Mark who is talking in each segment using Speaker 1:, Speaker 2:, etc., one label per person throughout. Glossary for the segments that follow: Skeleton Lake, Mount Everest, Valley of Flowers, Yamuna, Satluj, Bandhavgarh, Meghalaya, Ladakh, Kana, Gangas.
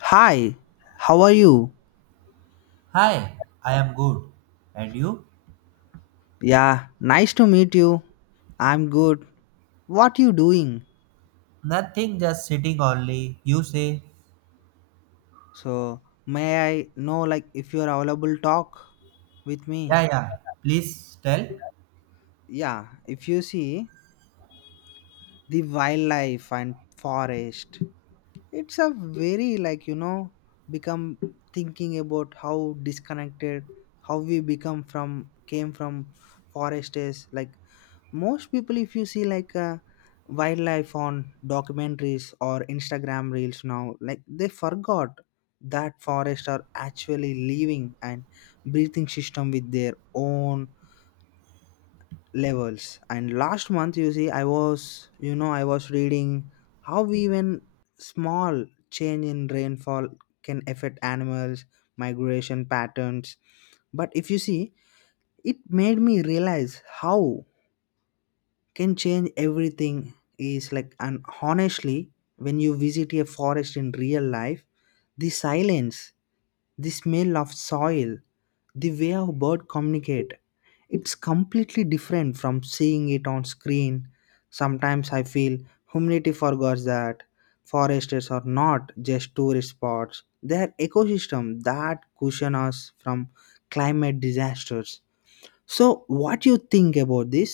Speaker 1: Hi, how are you?
Speaker 2: Hi, I am good. And you?
Speaker 1: Yeah, nice to meet you. I'm good. What you doing?
Speaker 2: Nothing, just sitting only. You say,
Speaker 1: So, may I know like if you are available talk with
Speaker 2: yeah,
Speaker 1: me?
Speaker 2: yeah, please tell.
Speaker 1: Yeah, if you see the wildlife and forest, it's a very like, become thinking about how disconnected, how we become from, came from forest is like most people if you see like wildlife on documentaries or Instagram reels now like they forgot that forests are actually living and breathing system with their own levels. And last month you see I was reading how even small change in rainfall can affect animals migration patterns. But if you see, it made me realize how can change everything is like. And honestly, when you visit a forest in real life, the silence, the smell of soil, the way our bird communicate, it's completely different from seeing it on screen. Sometimes I feel humanity forgets that forests are not just tourist spots, they're ecosystem that cushion us from climate disasters. So what you think about this?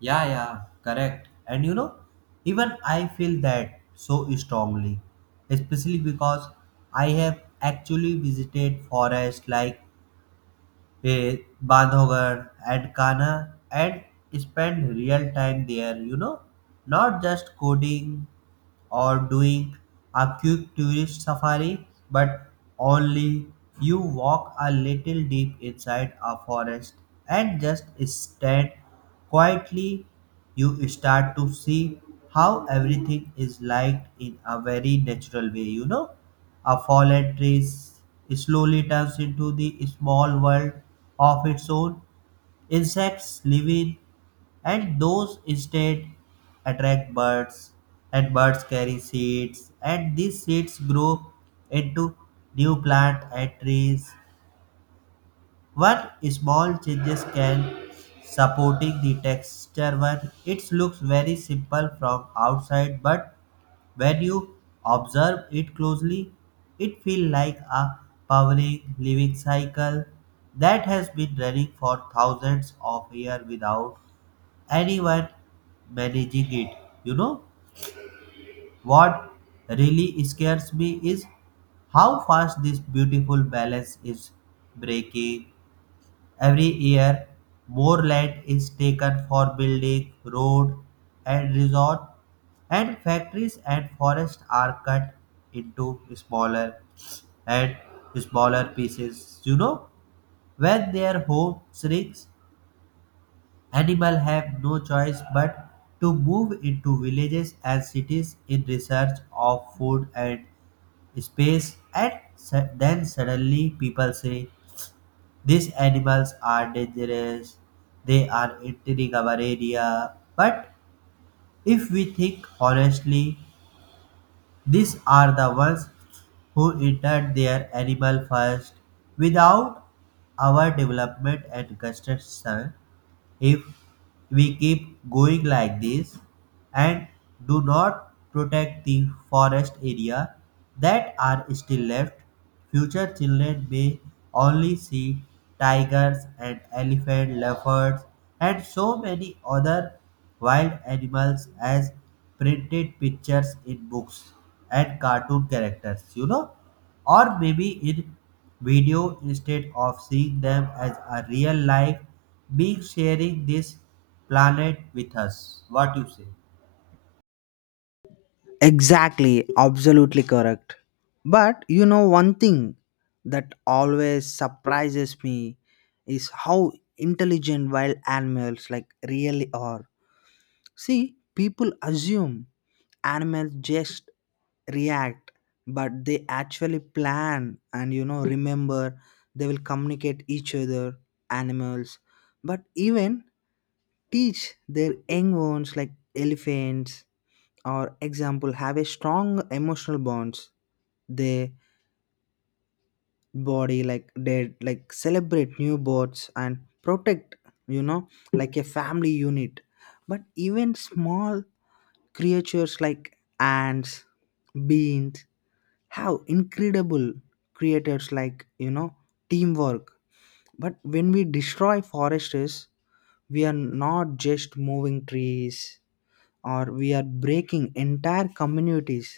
Speaker 2: Yeah, yeah, correct. And you know, even I feel that so strongly, especially because I have actually visited forests like eh, Bandhavgarh and Kana and spent real time there, you know, not just coding or doing a quick tourist safari, but only you walk a little deep inside a forest and just stand quietly, you start to see how everything is liked in a very natural way. You know, a slowly turns into the small world of its own. Insects living and those instead attract birds and birds carry seeds and these seeds grow into new plant and trees. One small changes can supporting the texture one. It looks very simple from outside, but when you observe it closely it feels like a powering living cycle that has been running for thousands of years without anyone managing it. You know what really scares me is how fast this beautiful balance is breaking. Every year, more land is taken for building, road, and resort, and factories and forests are cut into smaller and smaller pieces. You know, when their home shrinks, animals have no choice but to move into villages and cities in search of food and space, and then suddenly people say, these animals are dangerous, they are entering our area. But if we think honestly, these are the ones who entered their animal first. Without our development and construction, if we keep going like this, and do not protect the forest area that are still left, future children may only see tigers and elephant, leopards, and so many other wild animals as printed pictures in books and cartoon characters, you know, or maybe in video instead of seeing them as a real life being sharing this planet with us. What you say?
Speaker 1: Exactly, absolutely correct. But you know, one thing that always surprises me is how intelligent wild animals like really are. See, people assume animals just react, but they actually plan and, you know, remember they will communicate each other, animals, but even teach their young ones like elephants or example have a strong emotional bonds. They body like they like celebrate new births and protect, you know, like a family unit. But even small creatures like ants, beans have incredible creators like, you know, teamwork. But when we destroy forests, we are not just moving trees, or we are breaking entire communities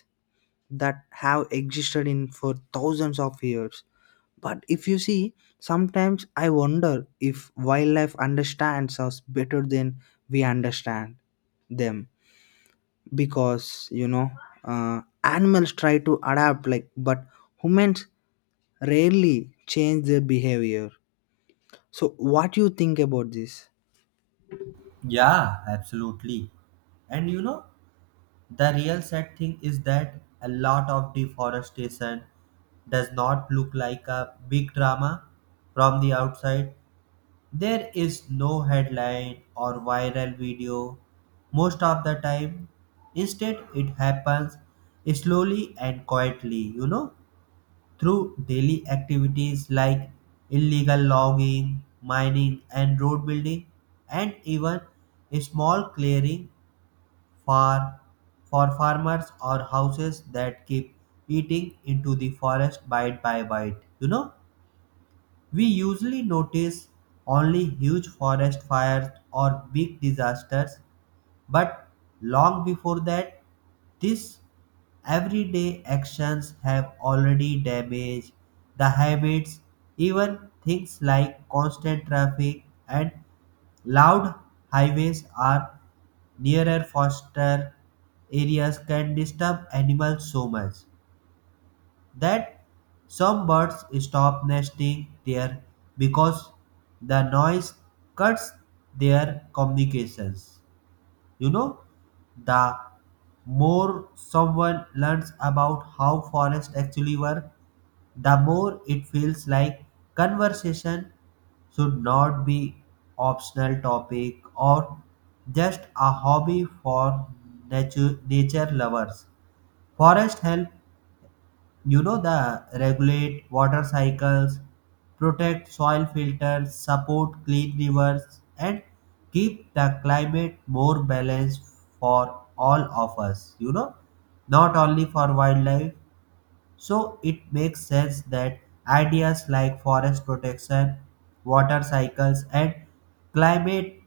Speaker 1: that have existed in for thousands of years. But if you see, sometimes I wonder if wildlife understands us better than we understand them, because you know, animals try to adapt like, but humans rarely change their behavior. So what do you think about this?
Speaker 2: Yeah, absolutely. And you know, the real sad thing is that a lot of deforestation does not look like a big drama from the outside. There is no headline or viral video most of the time. Instead, it happens slowly and quietly, you know, through daily activities like illegal logging, mining, and road building, and even a small clearing for for farmers or houses that keep eating into the forest bite by bite. We usually notice only huge forest fires or big disasters, but long before that these everyday actions have already damaged the habits, even things like constant traffic and loud highways are nearer foster areas can disturb animals so much that some birds stop nesting there because the noise cuts their communications. You know, the more someone learns about how forests actually work, the more it feels like conversation should not be optional topic or just a hobby for nature lovers. Forest help, you know, the regulate water cycles, protect soil filters, support clean rivers, and keep the climate more balanced for all of us, you know, not only for wildlife. So it makes sense that ideas like forest protection, water cycles, and climate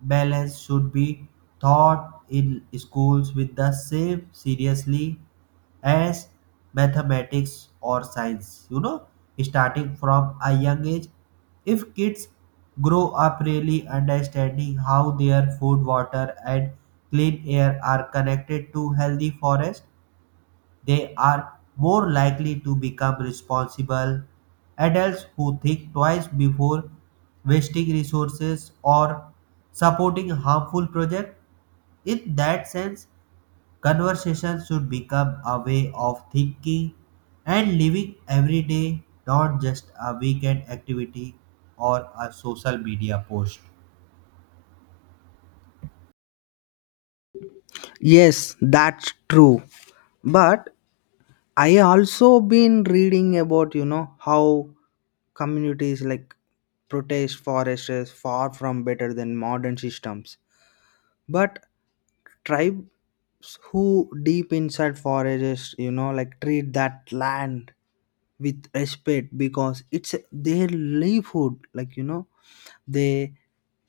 Speaker 2: balance should be taught in schools with the same seriously as mathematics or science. You know, starting from a young age, if kids grow up really understanding how their food, water, and clean air are connected to healthy forest, they are more likely to become responsible adults who think twice before wasting resources or supporting harmful projects. In that sense, conversation should become a way of thinking and living every day, not just a weekend activity or a social media post.
Speaker 1: Yes, that's true. But I also been reading about, you know, how communities like protest forests is far from better than modern systems, but tribes who deep inside forests, you know, like treat that land with respect because it's their livelihood, like, you know, they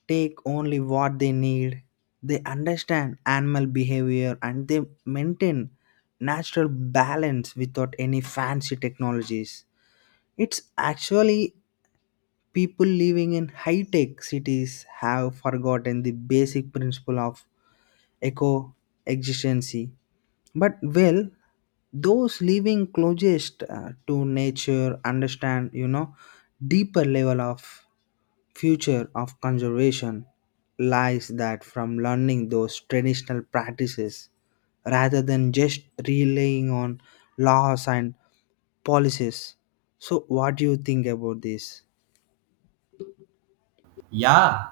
Speaker 1: take only what they need. They understand animal behavior and they maintain natural balance without any fancy technologies. It's actually people living in high tech cities have forgotten the basic principle of eco existence. But well, those living closest to nature understand, you know, deeper level of future of conservation lies that from learning those traditional practices rather than just relying on laws and policies. So what do you think about this?
Speaker 2: Yeah.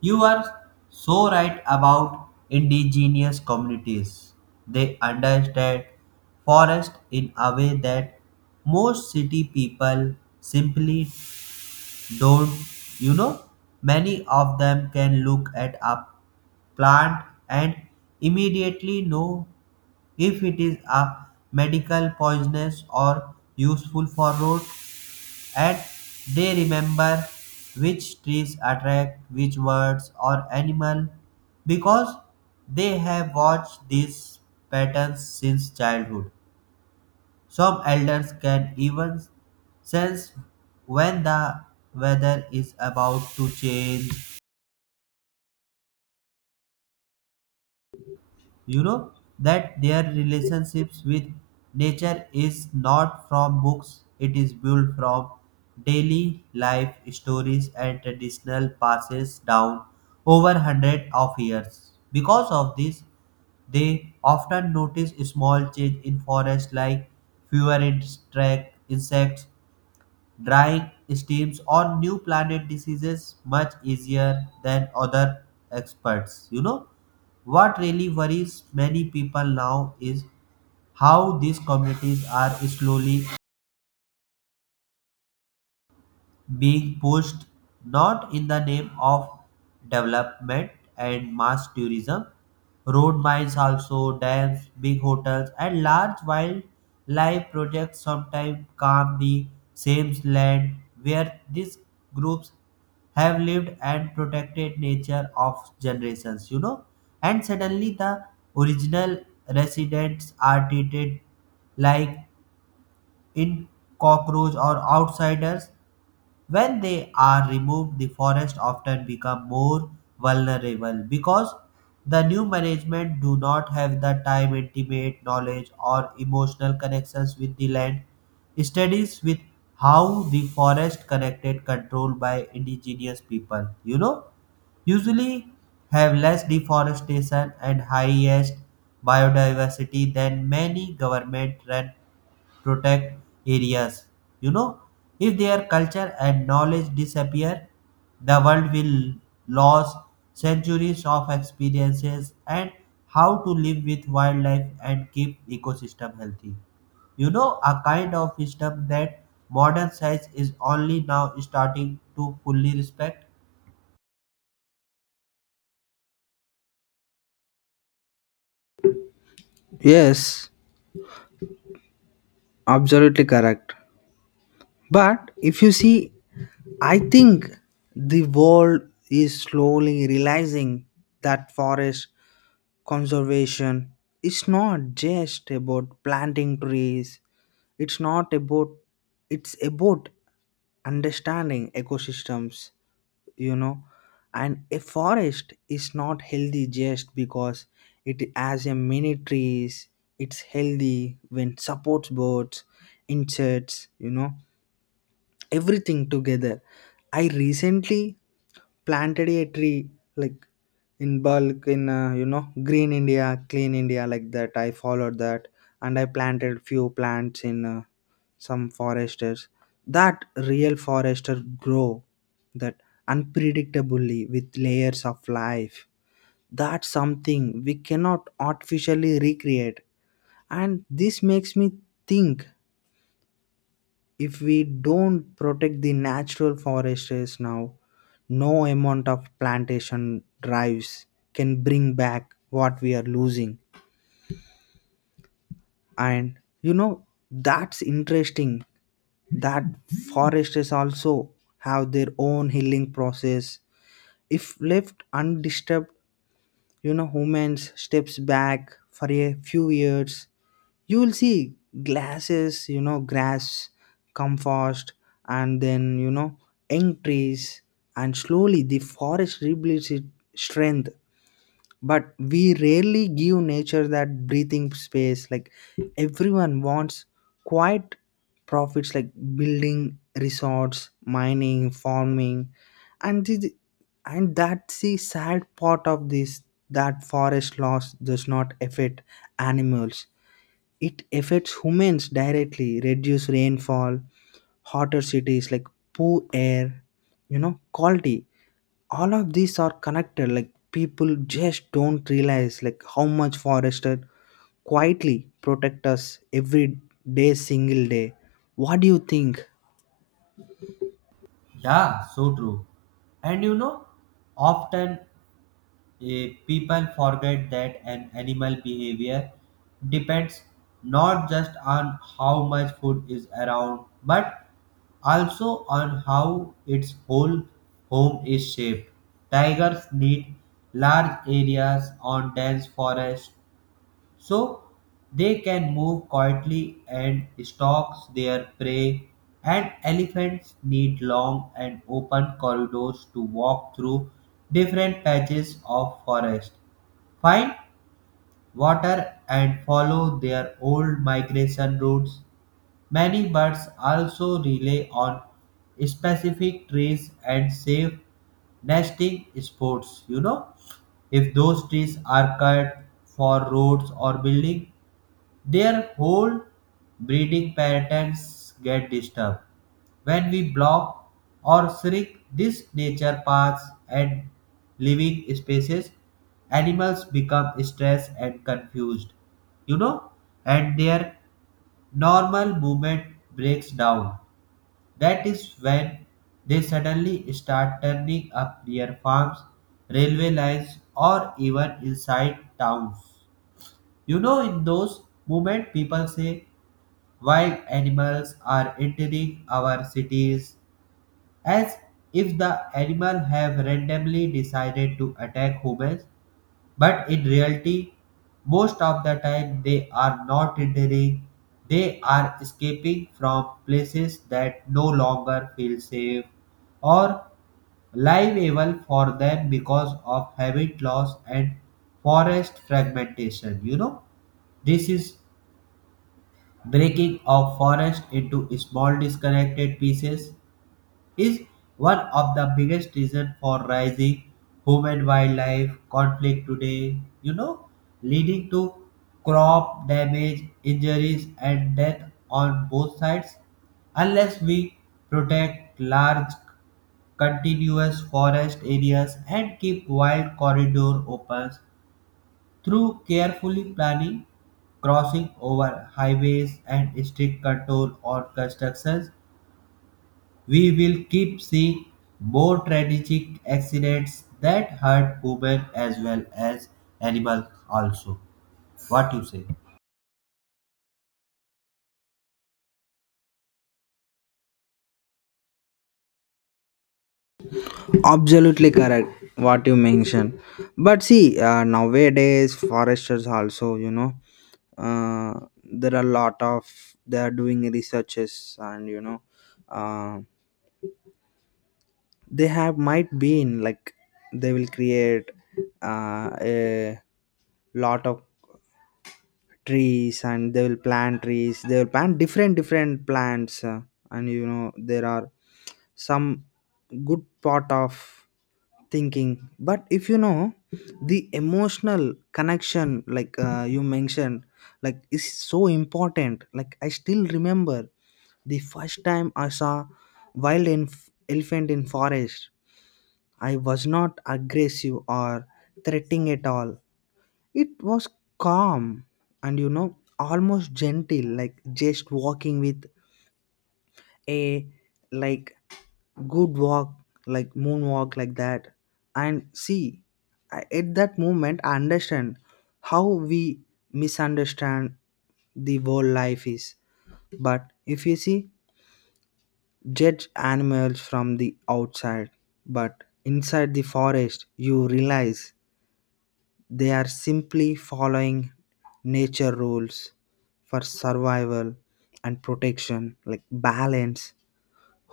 Speaker 2: You are so right about indigenous communities. They understand forest in a way that most city people simply don't. You know, many of them can look at a plant and immediately know if it is a medical poisonous or useful for road, and they remember which trees attract which words or animal because they have watched these patterns since childhood. Some elders can even sense when the weather is about to change, you know, that their relationships with nature is not from books, it is built from daily life stories and traditional passes down over hundred of years. Because of this they often notice small change in forest like insects, drying steams on new planet diseases much easier than other experts. You know what really worries many people now is how these communities are slowly being pushed, not in the name of development and mass tourism. Road mines also, dams, big hotels, and large wildlife projects sometimes calm the same land where these groups have lived and protected nature of generations, you know. And suddenly the original residents are treated like in cockroach or outsiders. When they are removed, the forest often become more vulnerable because the new management do not have the time, intimate knowledge, or emotional connections with the land. Studies with how the forest connected control by indigenous people, you know, usually have less deforestation and highest biodiversity than many government run protect areas. You know, if their culture and knowledge disappear, the world will lose centuries of experiences and how to live with wildlife and keep ecosystem healthy, you know, a kind of wisdom that modern science is only now starting to fully respect.
Speaker 1: Yes, absolutely correct. But if you see, I think the world is slowly realizing that forest conservation is not just about planting trees. It's not about it's about understanding ecosystems, you know. And a forest is not healthy just because it has a many trees. It's healthy when supports birds, insects, you know, everything together. I recently planted a tree like in bulk in you know, green India, clean India like that. I followed that and I planted few plants in some foresters. That real forester grow that unpredictably with layers of life. That's something we cannot artificially recreate. And this makes me think, if we don't protect the natural forests now, no amount of plantation drives can bring back what we are losing. And you know, that's interesting that forests also have their own healing process. If left undisturbed, you know, humans steps back for a few years, you will see glasses, you know, grass come fast, and then, you know, young trees, and slowly the forest rebuilds its strength. But we rarely give nature that breathing space. Like everyone wants quiet profits like building resorts, mining, farming, and and that's the sad part of this, that forest loss does not affect animals, it affects humans directly, reduce rainfall, hotter cities like poor air, you know, quality. All of these are connected. Like people just don't realize like how much forested quietly protect us every day, single day. What do you think?
Speaker 2: Yeah, so true. And you know, often people forget that an animal behavior depends not just on how much food is around but also on how its whole home is shaped. Tigers need large areas on dense forest so they can move quietly and stalk their prey, and elephants need long and open corridors to walk through different patches of forest, find water and follow their old migration routes. Many birds also rely on specific trees and safe nesting spots. You know, if those trees are cut for roads or building, their whole breeding patterns get disturbed. When we block or shrink these nature paths and living spaces, animals become stressed and confused, you know, and their normal movement breaks down. That is when they suddenly start turning up near farms, railway lines, or even inside towns. You know, in those moments, people say wild animals are entering our cities as if the animal have randomly decided to attack humans, but in reality most of the time they are not entering, they are escaping from places that no longer feel safe or liable for them because of habit loss and forest fragmentation. You know, this is breaking of forest into small disconnected pieces is one of the biggest reasons for rising human wildlife conflict today, you know, leading to crop damage, injuries, and death on both sides. Unless we protect large continuous forest areas and keep wild corridors open through carefully planning crossing over highways and strict control on constructions, we will keep seeing more tragic accidents that hurt women as well as animals also. What you say?
Speaker 1: Absolutely correct, what you mentioned. But see, nowadays foresters also, you know, there are a lot of, they are doing researches. And you know, uh, they have might be in like they will create a lot of trees, and they will plant trees, they will plant different different plants, and you know, there are some good part of thinking. But if you know, the emotional connection like, you mentioned, like is so important. Like I still remember the first time I saw elephant in forest. I was not aggressive or threatening at all. It was calm and, you know, almost gentle, like just walking with a, like good walk, like moonwalk like that. And see, at that moment, I understand how we misunderstand the whole life is. But if you see, judge animals from the outside, but inside the forest, you realize they are simply following nature rules for survival and protection, like balance.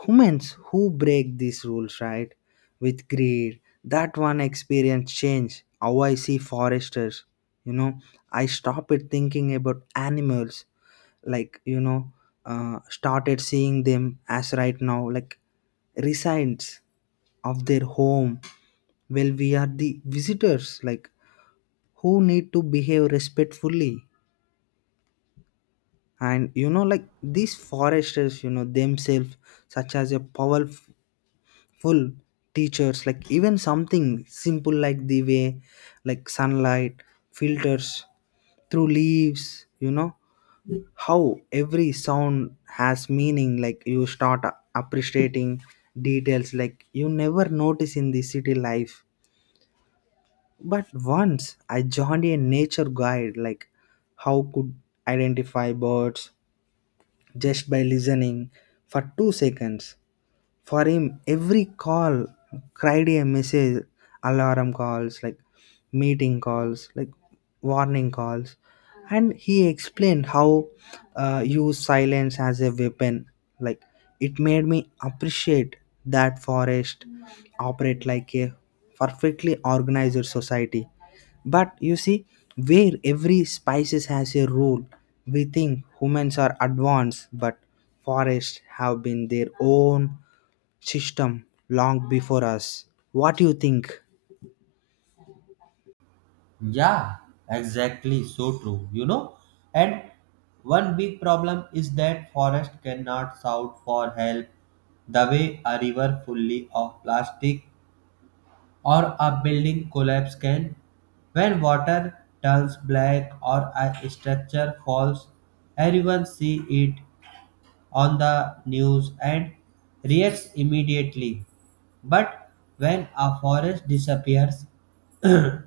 Speaker 1: Humans who break these rules, right, with greed, that one experience change. How I see foresters, you know, I stopped thinking about animals, like, you know, started seeing them as right now, like residents of their home. Well, we are the visitors like who need to behave respectfully. And you know, like these foresters, you know, themselves such as a powerful teachers. Like even something simple like the way like sunlight filters through leaves, you know, how every sound has meaning. Like you start appreciating details like you never notice in the city life. But once I joined a nature guide, like how could identify birds just by listening for 2 seconds. For him, every call cried a message, alarm calls, like meeting calls, like warning calls. And he explained how use silence as a weapon. Like it made me appreciate that forest operate like a perfectly organized society. But you see, where every species has a role, we think humans are advanced, but forests have been their own system long before us. What do you think?
Speaker 2: Yeah, exactly. So true. You know, and one big problem is that forest cannot shout for help the way a river fully of plastic or a building collapse can. When water turns black or a structure falls, everyone sees it on the news and reacts immediately. But when a forest disappears,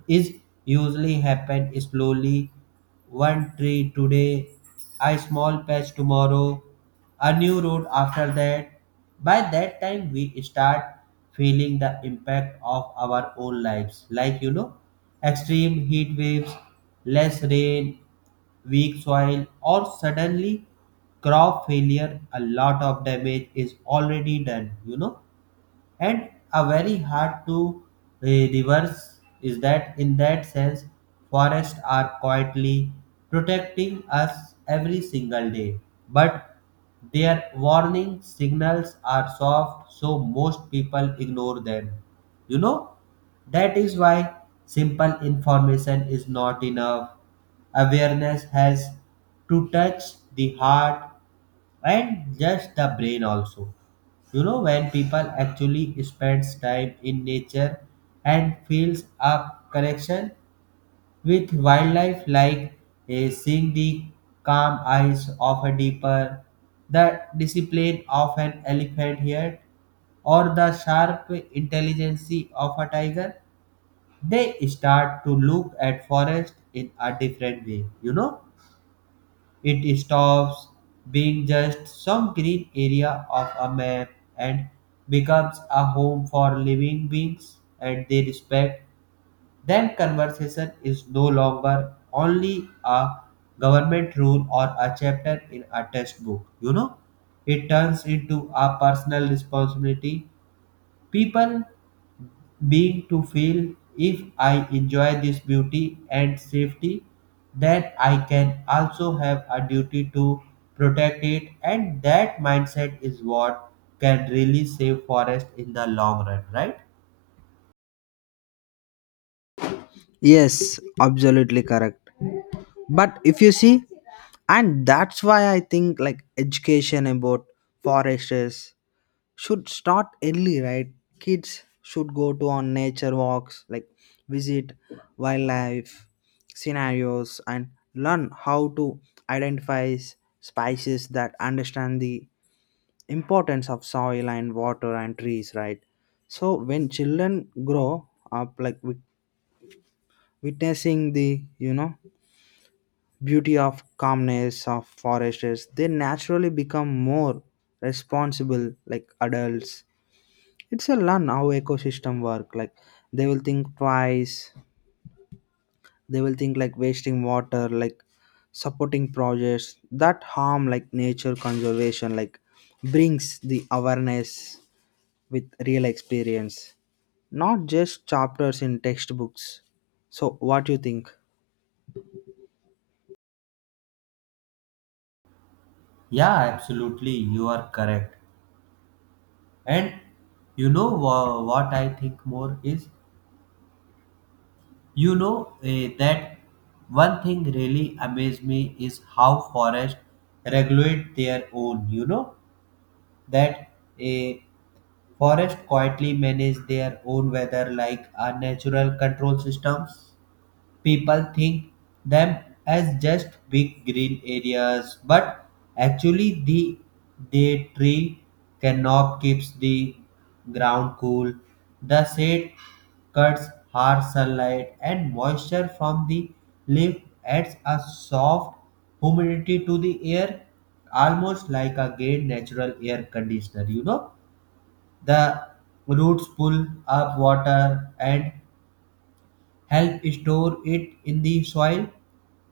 Speaker 2: is usually happen slowly, one tree today, a small patch tomorrow, a new road after that. By that time we start feeling the impact of our own lives, like you know, extreme heat waves, less rain, weak soil, or suddenly crop failure, a lot of damage is already done. You know, and a very hard to reverse is that. In that sense, forests are quietly protecting us every single day, but their warning signals are soft so most people ignore them. You know, that is why simple information is not enough. Awareness has to touch the heart and just the brain also. You know, when people actually spends time in nature and feels a connection with wildlife, like seeing the calm eyes of a deeper, the discipline of an elephant here, or the sharp intelligence of a tiger, they start to look at forest in a different way. You know, it stops being just some green area of a map and becomes a home for living beings and they respect. Then conversation is no longer only a government rule or a chapter in a textbook. You know, it turns into a personal responsibility. People being to feel if I enjoy this beauty and safety, then I can also have a duty to protect it, and that mindset is what can really save forest in the long run, right?
Speaker 1: Yes, absolutely correct. But if you see, and that's why I think like education about foresters should start early, right? Kids should go to on nature walks, like visit wildlife scenarios and learn how to identify spices, that understand the importance of soil and water and trees, right? So when children grow up like witnessing the, you know, beauty of calmness of forests, they naturally become more responsible like adults. It's a learn how ecosystem work. Like they will think twice, they will think like wasting water, like supporting projects that harm, like nature conservation, like brings the awareness with real experience, not just chapters in textbooks. So, what do you think?
Speaker 2: Yeah, absolutely, you are correct. And you know what I think more is, you know that one thing really amazed me is how forest regulate their own. You know that eh, forests quietly manage their own weather like a natural control system. People think them as just big green areas, but actually the they tree canop keeps the ground cool. The shade cuts harsh sunlight, and moisture from the leaf adds a soft humidity to the air, almost like a great natural air conditioner, you know. The roots pull up water and help store it in the soil,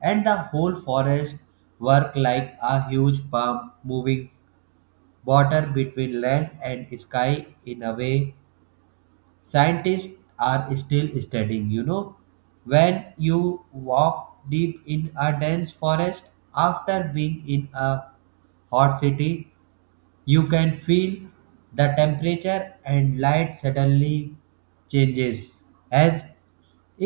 Speaker 2: and the whole forest work like a huge pump moving water between land and sky in a way scientists are still studying. You know, when you walk deep in a dense forest after being in a hot city, you can feel the temperature and light suddenly changes as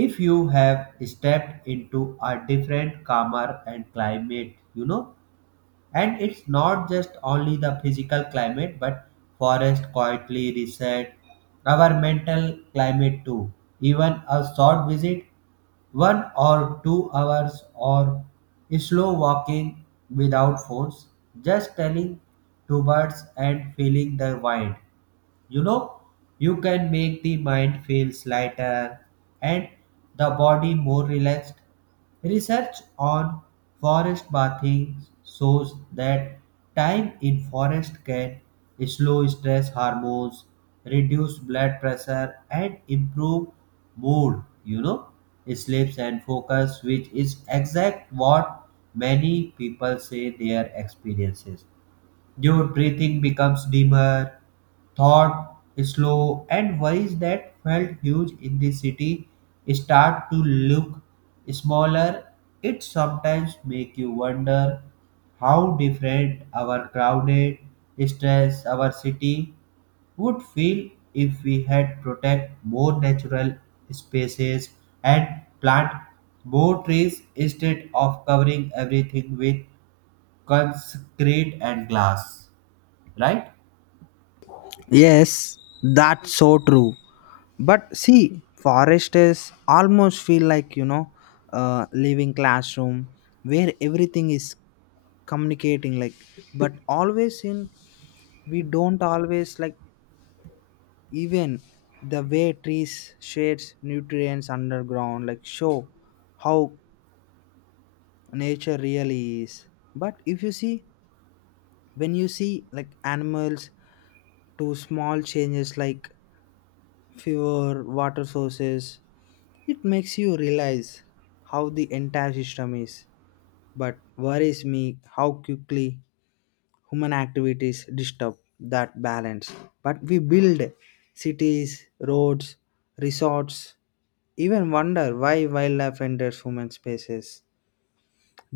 Speaker 2: if you have stepped into a different calmer and climate. You know, and it's not just only the physical climate, but forest quietly reset our mental climate too. Even a short visit, 1 or 2 hours, or slow walking without phones, just telling to birds and feeling the wind, you know, you can make the mind feels lighter and the body more relaxed. Research on forest bathing shows that time in forest can slow stress hormones, reduce blood pressure and improve mood, you know, sleeps and focus, which is exact what many people say their experiences. Your breathing becomes dimmer. Thought slow and worries that felt huge in the city start to look smaller. It sometimes make you wonder how different our crowded, stressed our city would feel if we had protect more natural spaces and plant more trees instead of covering everything with concrete and glass, right?
Speaker 1: Yes, that's so true. But see, foresters almost feel like, you know, living classroom where everything is communicating. Like, but always in we don't always like even the way trees shades nutrients underground like show how nature really is. But if you see, when you see like animals to small changes like fewer water sources, it makes you realize how the entire system is. But worries me how quickly human activities disturb that balance. But we build cities, roads, resorts, even wonder why wildlife enters human spaces.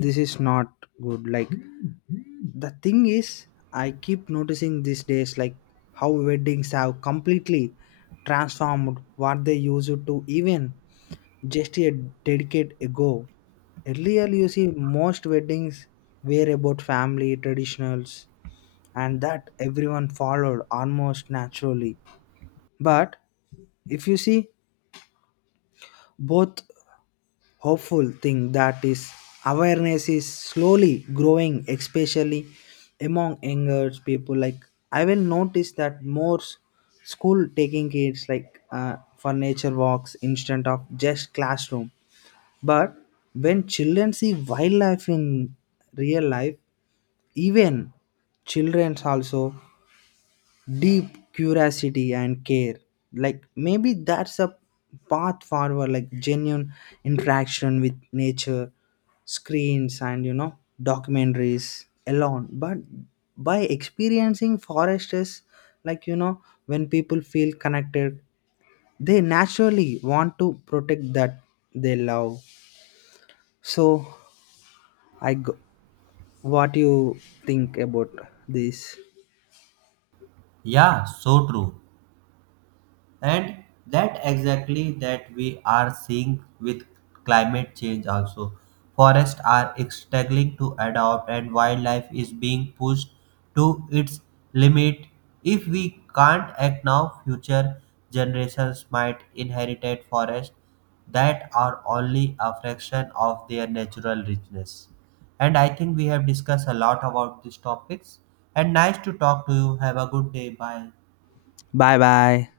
Speaker 1: This is not good. Like the thing is, I keep noticing these days like how weddings have completely transformed what they used to even just a decade ago. Earlier you see, most weddings were about family traditionals and that everyone followed almost naturally. But if you see, both hopeful thing that is awareness is slowly growing, especially among younger people. Like I will notice that more school taking kids like for nature walks instead of just classroom. But when children see wildlife in real life, even children also deep curiosity and care. Like maybe that's a path forward, like genuine interaction with nature, screens and, you know, documentaries alone, but by experiencing forest is like, you know, when people feel connected, they naturally want to protect that they love. So I go, what you think about this?
Speaker 2: Yeah, so true. And that exactly that we are seeing with climate change also. Forests are struggling to adapt and wildlife is being pushed to its limit. If we can't act now, future generations might inherit forests that are only a fraction of their natural richness. And I think we have discussed a lot about these topics, and nice to talk to you. Have a good day, bye.
Speaker 1: Bye bye.